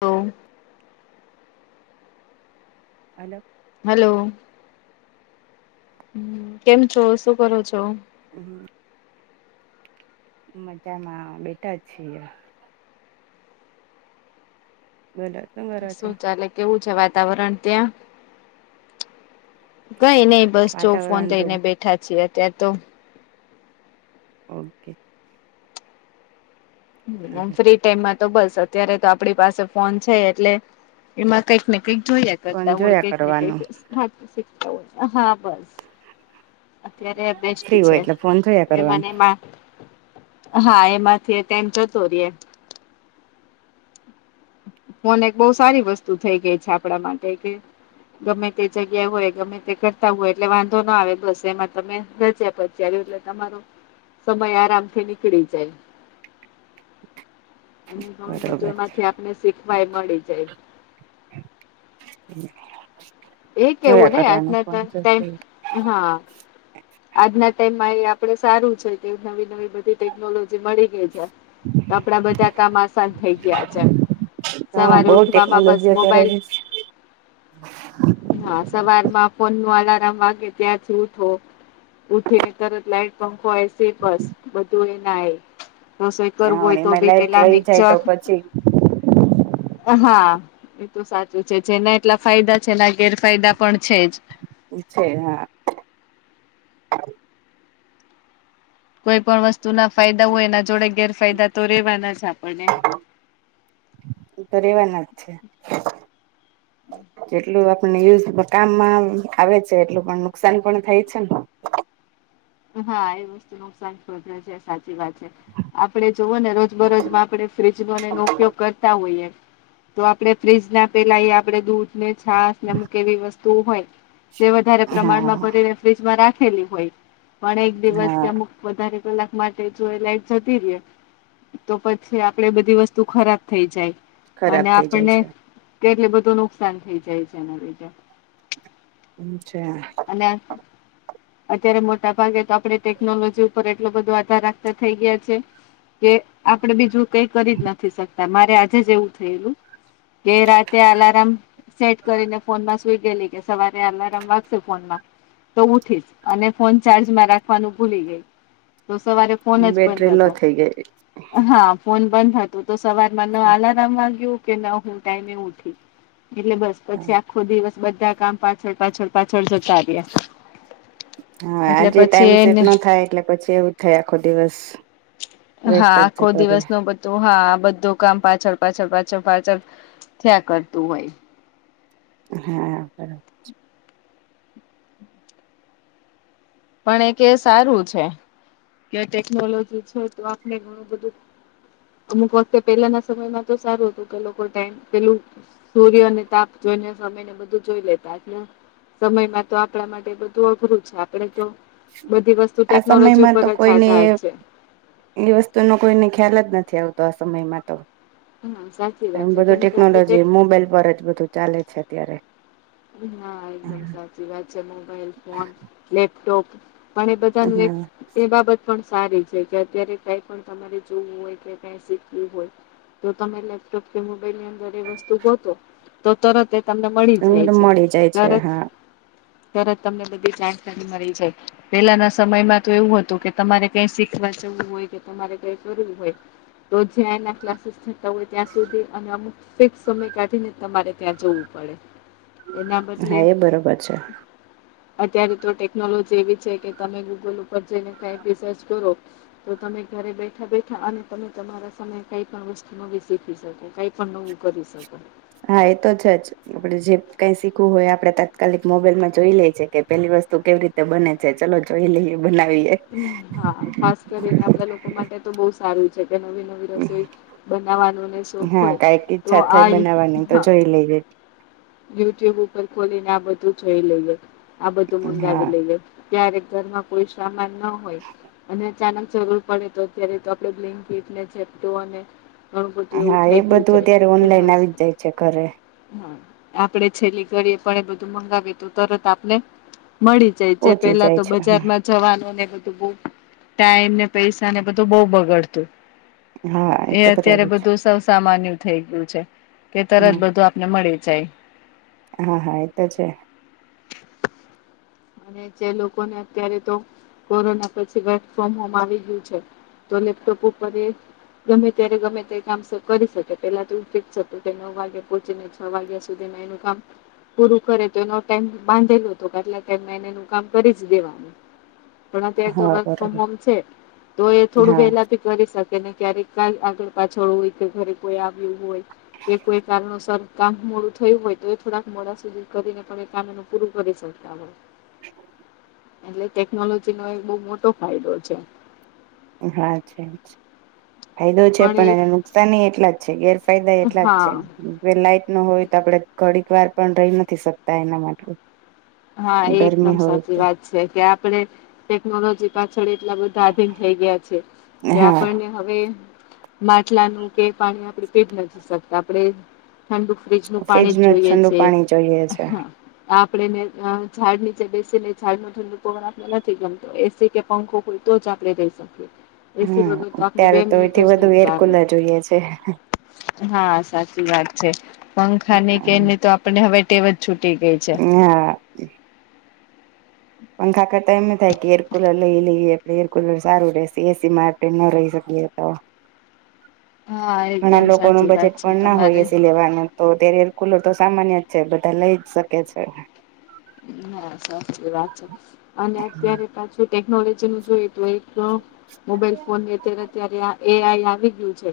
હોવ. અલગ. હાલો કેમ છો શું કરો છો? હમ મજામાં બેટા છીએ બોલો. કરો છો શું ચાલે કેવું છે, વાતાવરણ ત્યાં કઈ નય બસ જોવ ફોન વાતાવરણ તો લઈને બેઠા છીએ અત્યારે તો. ઓકે. [unintelligible] ટ્રેનમાં તો બસ અત્યારે તો આપણી પાસે ફોન છે એટલે એમાં કંઈક ને કંઈક જોઈએ. ફોન કરતા હોય જોયા કઈક ને કઈક કરવાનું ખાતા હોય હા બસ. અત્યારે ફ્રી બેસ્ટી હોય છે એટલે ફોન જોયા એમા ને કરવાનું એમા. હા એમાંથી એ ટાઈમ જતો રેય. ફોન એક બહું સારી વસ્તુ થઈ ગઈ છે આપણા માટે કે ગમે તે જગ્યા હોય ગમે તે કરતા હોય એટલે વાંધો ના આવે બસ એમાં તમે રજ્યા પછી ચેલીયું એટલે તમારો સમય આરામથી નીકળી જાય. અને ઘણું બધું બરોબર એમાંથી આપને શીખવાય મળી જાય. [inaudible] એ કેવું જોયા ને કરવાનું આટલા ફોન ટાઈમ તો ટાઈમ હા. આજના ટાઈમમાં એ આપડે સારું છે કે નવી-નવી બધી ટેકનોલોજી મળી થઇ જાય તો આપણા બધા કામ આસાન થઇ ગયા છે. હા સવારે બહુ ઉઠવામાં બસ ટેકનોલોજી મોબાઈલ અત્યારે હા સવારમાં ફોનનું અલારમ વાગે, ત્યાંથી ઉઠો ઉઠી ને તરત લાઈટ, પંખો, એશી બસ બધું એ ના એ. રસોઈ કરવું હા હોય તો એમાં ભી લાઈટ પેલા વહી જાય તો મિક્ચર પછી હા એ તો સાચું છે જેના એટલા ફાયદા છે. એના ગેરફાયદા પણ છે જ. છે હા. કોઈ પણ વસ્તુના ફાયદા હોય એના જોડે ગેરફાયદા તો રેવાના જ આપણને. તો રેવાના જ છે જેટલું વાર કોઈને યુઝ કામમાં આવે છે એટલું પણ નુકસાન પણ થાય છે ને. હા એ વસ્તુ નુકસાન શોધે છે. સાચી વાત છે. આપડે જોવો ને રોજ બરોજમાં આપણે ફ્ર્રીજનો એનો ઉપયોગ કરતા હોઈએ. તો આપણે ફ્રીજના પેલા આપડે દૂધ ને છાસ ને અમુક એવી વસ્તુ હોય તે વધારે પ્રમાણમાં હા ભરીને ફ્રીજમાં રાખેલી હોય. પણ એક દિવસ કે હા અમુક વધારે કલાક માટે જો એ લાઈટ જતી રેય. તો પછી આપડે બધી વસ્તુ ખરાબ થઈ જાય. ખરાબ અને થઈ જાય આપણને છે કેટલી બધું નુકસાન થઇ જાય છે એના લીધે. અચ્છા. અને અત અત્યારે મટ મોટા ભાગે તો આપડે ટેકનોલોજી ઉપર એટલો બધો આધાર રાખતા થઇ ગયા છે. કે આપડે બીજું કઈ કરી જ નથી શકતા મારે આજે જે એવું થયેલું. કે રાતે અલાર્મ સેટ કરીને ફોનમાં જ સુઈ ગયેલી કે સવારે આલારમ વાગશે ફોનમાં તો ઉઠીશ અને ફોન ચાર્જમાં રાખવાનું ભૂલી ગઈ તો સવારે ફોન જ બંધ બેટરી લો હતો, થઈ ગઈ હા. ફોન બંધ હતું તો સવારમાં ન આલાર્મ વાગ્યું કે ન હું ટાઈમે ઉઠી. એટલે બસ પછી આખો દિવસ બધા કામ પાછળ પાછળ-પાછળ જતા રહ્યા. હા એટલે આજે પછી ટાઈમ સેટ એને ના થાય એટલે પછી એવું જ થાય આખો દિવસ. વેસ્ટ જ જતો રે. તો હા આ બધું કામ પાછળ પાછળ પાછળ પાછળ થ્યાં કરતું હોય. હા બરાબર પણ એક એ સારું છે કે ટેકનોલોજી છે તો આપણે ઘણું બધું અમુક વખતે પેલાના સમયમાં તો સારું હતું કે લોકો ટાઈમ પેલું સૂર્ય અને તાપ જોઈને સમય ને બધું જોઈ લેતા એટલે સમયમાં તો આપણા માટે બધું અઘરું છે આપડે તો બધી વસ્તુ આ ટેકનોલોજી સમયમાં ઉપર તો જ કોઈને આધાર છે. એ વસ્તુનો કોઈને ખ્યાલ જ નથી આવતો આ સમયમાં તો. હા સાચી એમ વાત છે બધું કેમ કે આપણે ટેક ટેકનોલોજી મોબાઈલ પર જ બધું ચાલે છે અત્યારે એકદમ સાચીવાત છે મોબાઈલ ફોન, લેપટોપ પણ એ બધાનું એક હમ એ બાબત પણ સારી છે કે અત્યારે કઈ પણ તમારે જોવું હોય કે ક શીખવુ હોય તો તમે લેપટોપ કે મોબાઈલની અંદર એ વસ્તુ ગોતો તો તરત એ તમને મળી જાય એમ છે. મળી જાય છે, તરત હા તરત તમને બધી જાણકારી મળી જાય. પેલાના સમયમાં તો એવું હતું કે તમારે કઈ શીખવા જવું હોય કે તમારે કઈ કરવું હોય રોજ એના ક્લાસિસ તો ત્યાં સુધી અને અમુક ફિક્સ સમય કાઢીને તમારે ત્યાં જવું પડે. એના બદલે હા એ બરોબર છે અત્યારે તો ટેકનોલોજી એવી છે કે તમે ગૂગલ ઉપર જઈને કઈ બી સર્ચ કરો તો તમે ઘરે બેઠા બેઠા અને તમે તમારા સામે કઈ પણ વસ્તુ નવી શીખી શકો, કઈ પણ નવું કરી શકો. હા એ તો છે જ. આપડે જે કઈ શીખવું હોય આપડે તાત્કાલિક મોબાઈલ માં જોઈ લે છે કે પેલી વસ્તુ કેવી રીતે તે બને છે ચલો જોઈ લઈએ બનાવીએ. હમ્મ હા ખાસ કરીને આપડા લોકો માટે તો બહુ સારું કે નવી નવી રસોઈ બનાવવાનો શોખ હા હોય તો આ એ લઈ જઈ યુટ્યુબ ઉપર ખોલીને આ બધું જોઈ લઈએ આ બધું હા મંગાવી લઈએ. ક્યારેક ઘરમાં કોઈ સામાન ન હોય અને અચાનક જરૂર પડે તો અત્યારે તો આપણે બ્લિંકિટ અને ઘણું બધું એવું હા થઈ એ ગયું બધું છે અત્યારે કે ઓનલાઈન બસ આવી જ જાય છે ઘરે હા આપડે છેલ્લી ઘડીએ પણ એ બધું મંગાવીએ તો તરત આપને મળી જ જે પોહોંચી પેલા જાય તો છે બજારમાં જવાનું ને બધું બહુ ટાઈમ ને પૈસા ને બધું બહુ બગડતું. હા એ તો અત્યારે બરાબર છે બધું સૌ સામાન્ય થઈ ગયું છે કે તરત હમ બધું ને મળે જાય. હા હા એ તો છે. અને જે લોકોને અત્યારે તો કોરોના પછી વર્ક ફ્રોમ હોમ આવી ગયું છે. તો લેપટોપ ઉપર એક ગમે ત્યારે ગમે તે કામ કરી શકે પેલા તો એવુ ફિક્સ કે નવ વાગે પહોંચીને છ વાગ્યા સુધી એનું કામ પૂરું કરે તો એનો ટાઈમ બાંધેલો હતો એટલે એ એનેનું કામ કરી જ દેવાનું. પણ અત્યારે તો હા વર્ક ફ્રોમ બરાબર હોમ છે તો એ થોડું હા વહેલા કરી શકે ને ક્યારેક કઈ આગળ પાછળ હોય કે ઘરે કોઈ આવ્યું હોય એ કોઈ કારણ સર કામ મોડું થયું હોય તો એ થોડાક મોડા સુધી કરીને પણ એ કામ પૂરું કરી શકતા [inaudible] એટલે ટેકનોલોજી નો એક બઉ મોટો ફાયદો છે. હા છે જ ફાયદો છે પણ એને નુકસાની એટલા જ છે કે ફાયદા એટલા જ હા છે લાઈટ નો હોય તો આપડે ઘોડીક વાર પણ રહી નથી શકતા એના માટે. હા એકદમ ગરમી હોય સાચી તો વાત છે કે આપડે ટેકનોલોજી પાછળ એટલા બધા આધીન થઈ ગયા છે કે હા આપણને હવે માટલાનું કે પાણી આપડે કે પી જ નથી શકતા આપણેે ઠંડુ ફ્રીજ નું પાણી જ ન જોઈએ ઠંડુ છે પાણી જોઈએ છે આપણેે ઝાડ નીચે બેસીને ઝાડ નું ઠંડુ પવન આપે નથી ગમતો એસી કે પંખો હોય તો જ આપણેે રહીશ એસી વગર હમ તો આપને બે ત્યારે મિનિટ એથી જ વધુ નહી એર ચાલે. કુલર જોઈએ છે હા સાચી વાત છે પંખા ની કેની તો આપડને હવે ટેવાજ હા. પંખા કરતા એમના થાય કે એરકુલર લઈ લઈએ. એરકુલર સારું રહેશે એસી માટે ની રહી શકીએ તો. હા ઘણા એકદમ લોકો નું સાચી વાત બજેટ છે પણ ના હોય તમારે એ સિ લેવાનું. તો ત્યારે એર કુલર તો સામાન્ય જ છે બધા લઈ જ શકે છે. હા સાચી વાત છે અને અત્યારે પાછું ટેકનોલોજી નું જોય તો એ તો મોબાઈલ ફોન એ અત્યારે ત્યારે આ એ આઈ આવી ગયું છે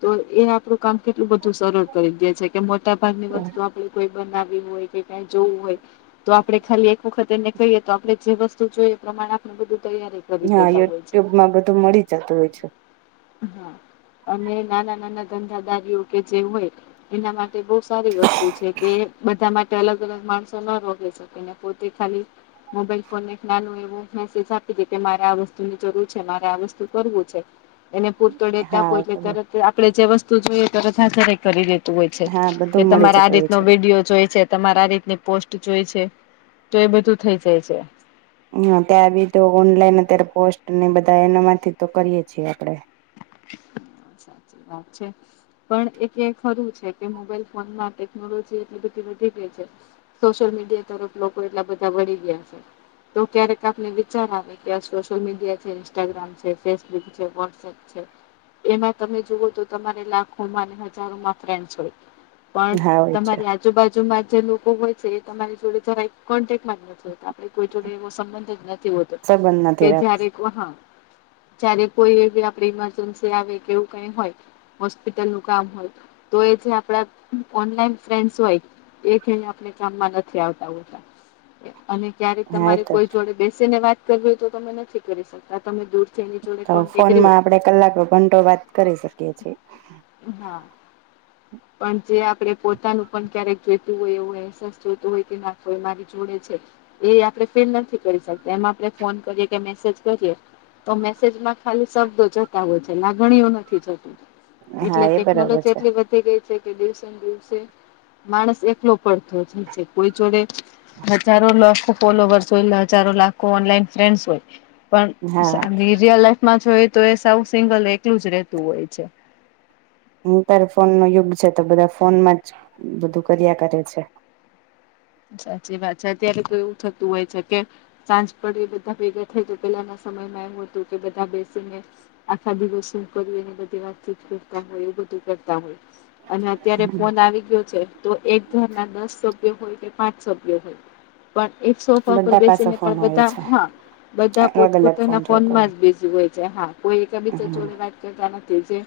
તો એ આપણું કામ કેટલું બધું સરળ કરી દે છે કે મોટાભાગની વસ્તુ આપણે કોઈ બનાવવી હોય કે કઈ જોવું હોય તો તો આપડણે ખાલી એક વખત એને કહીએ તો આપણેે જે વસ્તુ જોઈએ એ પ્રમાણે આપણે બધું તૈયારી કરી હા દેતા હોય છે. યુટ્યુબ માં બધું મળી જતું હોય છે. હા અને નાના નાના ધંધાદારીઓ કે જેવું હોય એના માટે બહુ સારી વસ્તુ છે કે બધા માટ ટે અલગ અલગ માણસો ન રોકી શકે ને પોતે ખાલી મોબાઈલ ફોનને એક નાનું એવું મેસેજ આપી દે કે મારે આ વસ્તુની જરૂર છે મારે આ વસ્તુ કરવું છે. એને પુરતોડે ત્યાં કોઈને હા તરત આપડે જે વસ્તુ જોઈએ તરત હજરે કરી દે. તું હોય છે હા કે બધું મળી તમારે જતું આ હોય રીતનો છે વિડીયો જોય છે તમારે આ રીતની પોસ્ટ જોય છે તો એ બધું થઇ જાય છે. હા ત્યાં બી તો ઓનલાઈન અત્યારે પોસ્ટ ને બધા એના માંથી તો કરીએે છીએ આપડે. સાચી વાત છે. પણ એક એ ખરું છે કે મોબાઈલ ફોનમાં ટેકનોલોજી એટલી બધી વધી ગઈ છે. સોશિયલ મીડિયા તરફ લોકો એટલા બધા વળી ગયા છે. તો ક્યારેક આપને વિચારવાની કે આ સોશિયલ મીડિયા છે ઇન્સ્ટાગ્રામ છે ફેસબુક છે વૉટ્સએપ છે. એમાં તમે જુઓ તો તમારે લાખોમાં અને હજારોમાં ફ્રેન્ડ્સ હોય. પણ હા હોય છે તમારી આજુબાજુમાં જે લોકો હોય છે એ તમારી જોડે જરા એ કોન્ટેકમાં ના છે કે આપડે કોઈ જોડે એવો સંબંધ જ નથી હોત તે સંબંધ કે નથી જયારે રાખતી કો હા જય્યારે કોઈ એવી આપડી મા [unintelligible] આવે કે એવું કઈ હોય. હોસ્પિટલ નું કામ હોય તો એ જે આપડા ઓનલાઈન ફ્રેન્ડ્સ હોય એ કઈ આપણે કામમાં નથી આવતા હોતા. અને ક્યારેક હા એ તમારે તો કોઈ જોડે બેસી ને વાત કરવી હોય તો તમે નથી કરી શકતા તમે દૂર તો ફોનમાં આપણેે કલાકો ઘંટો વાત કરી શકીએ છીએ. હા. પણ જે આપણે પોતાનું પણ ક્યારેક જોઈતું હોય એવો અહેસાસ જોતો હોય કે નાખ હોય મારી જોડે છે. એ આપડે ફિલ નથી કરી શકતા એમાં આપણે ફોન કરીએ કે મેસેજ કરીએ તો મેસેજમાં ખાલી શબ્દો જતા હોય છે લાગણીયું નથી જતું. હા એટલે એ બરાબર ટેકનોલોજી છે એટલી વધી વધી ગઈ છે કે દિવસે ને દિવસે માણસ એકલો પડતો થઈ છે કોઈ જોડે હજારો લાખો ફોલોવર્સ હોય હજારો લાખો ઓનલાઈન ફ્રેન્ડસ હોય. હા પણ રીયલ લાઈફમાં જોયએ તો એ સા સિંગલ એલું જ રેતું હોય છે. ઇન્ટર ફોન નું યુગ છે તો બધા ફોન માં જ બધું કર્યા કરે છે. સાચી વાત છે અત્યારે કોઈ એવું થતું હોય છે કે સાંજ પડે બધા ભેગા થઈ તો પેલાના સમયમાં એમ હતું કે બધા બેસીને આખા દિવસ શું કર્યું એને બધી વાતચીત કરતા હોય એવું બધું કરતા હોય. અને અત્યારે ફોન આવી ગયો છે તો એક ઘર ના દસ સભ્યો હોય કે પાંચ સભ્ય હોય પણ એક સોફા પર બધા પાસે બેસીને ફોન પણ હોય બધા છે હા બધા અલગ અલગ પોતપોતાના ફોન જોતો ફોનમાં જ બીઝી હોય છે હા કોઈ એક બીજા જોડે વાત કહેતા નથી જે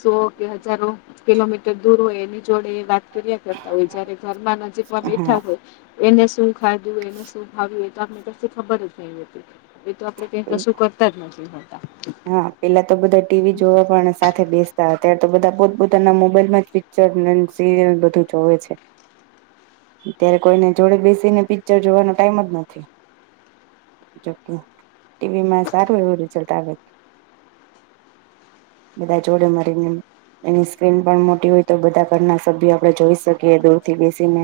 સો કે હજારો કિલોમીટર દૂર હોય એની જોડે વાત કર્યા કરતા હોય જયારે ઘરમાં નજીક માં બે હા હોય એને શું ખાધું એને શું ખાવ્યું એ તો આપને [unintelligible] ખબર જ નઈ હોતી. એ તો આપડે ક્યાંય કશું કરતા જ નથી હોતા. હા પેલા તો બધા ટીવી જોવા પણ સાથે બેસતા હતા અત્યારે તો બધા પોતપોતાના મોબાઈલ માં સીરયલ બધું જોવે છે. [inaudible] ત્યારે કોઈને જોડે બેસીને પિક્ચર જોવાનો ટાઈમ જ નથી. જોકે ટીવી માં સારું એવું રિઝલ્ટ આવે બંધા જોડે મળીને એની સ્ક્રીન પણ મોટી હોય તો બધા ઘરના સભ્ય આપડે જોઈ શકીએ દૂર થી બેસીને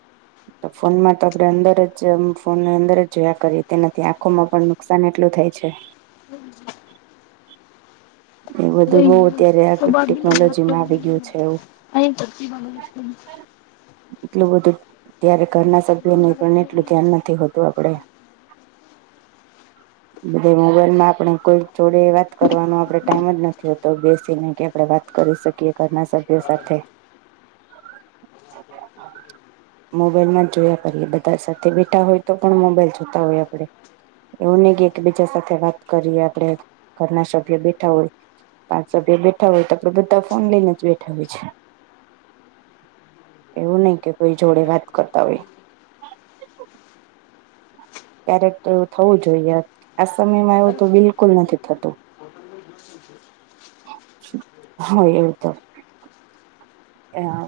[inaudible] તો ફોનમાં તો આપણે અંદર જ ફોનને અંદર જ જોયા કરીએ તેનાથી આંખોમાં પણ નુકસાન એટલું થાય છે. હમ. એ બધું બહુ અત્યારે આ [inaudible] અહીં ટેકનોલોજીમાં આવી ગયું છે એવું [unintelligible] એટલું બધું ત્યારે ઘરના સભ્યની પણ એટલું ધ્યાન નથી હોતું. તો આપણે બધે મોબાઈલમાં આપણે કોઈ જોડે વાત કરવાનો આપણે ટાઈમ જ નથી હોતો બેસીને કે આપણે વાત કરી શકીએ ઘરના શ સભ્યો સાથે. [inaudible] મોબાઈલ માં જ જોયા કરીએ બધા સાથે બેઠા હોય તો પણ મોબાઈલ જોતા હોય આપણે એવું નહી કે એકબીજા સાથે વાત કરીએ આપણે ઘરના સભ્ય બેઠા હોય. પાંચ સભ્ય બેઠા હોય તો આપણે બધા ફોન લઈને જ બેઠા હોય છે. [inaudible] એવું નહી કે કોઈ જોડે વાત કરતા હોય. ક્યારેક એવું થવું જોઈએ આ સમયમાં એવું તો બિલ કુલ નથી થતું હા એવું તો એમાં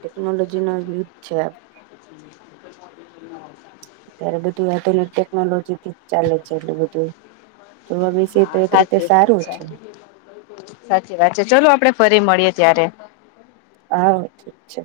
ટેકનોલોજી નો યુગ છે. [inaudible] ત્યારે બધું આધુનિક ટેકનોલોજી થી ચાલે છે એટલું બધું જોવા બેસી હા સાચી વાત સાચી વાત છે ચલો આપણે ફરી મળીય ત્યારે હા ઠીક છે.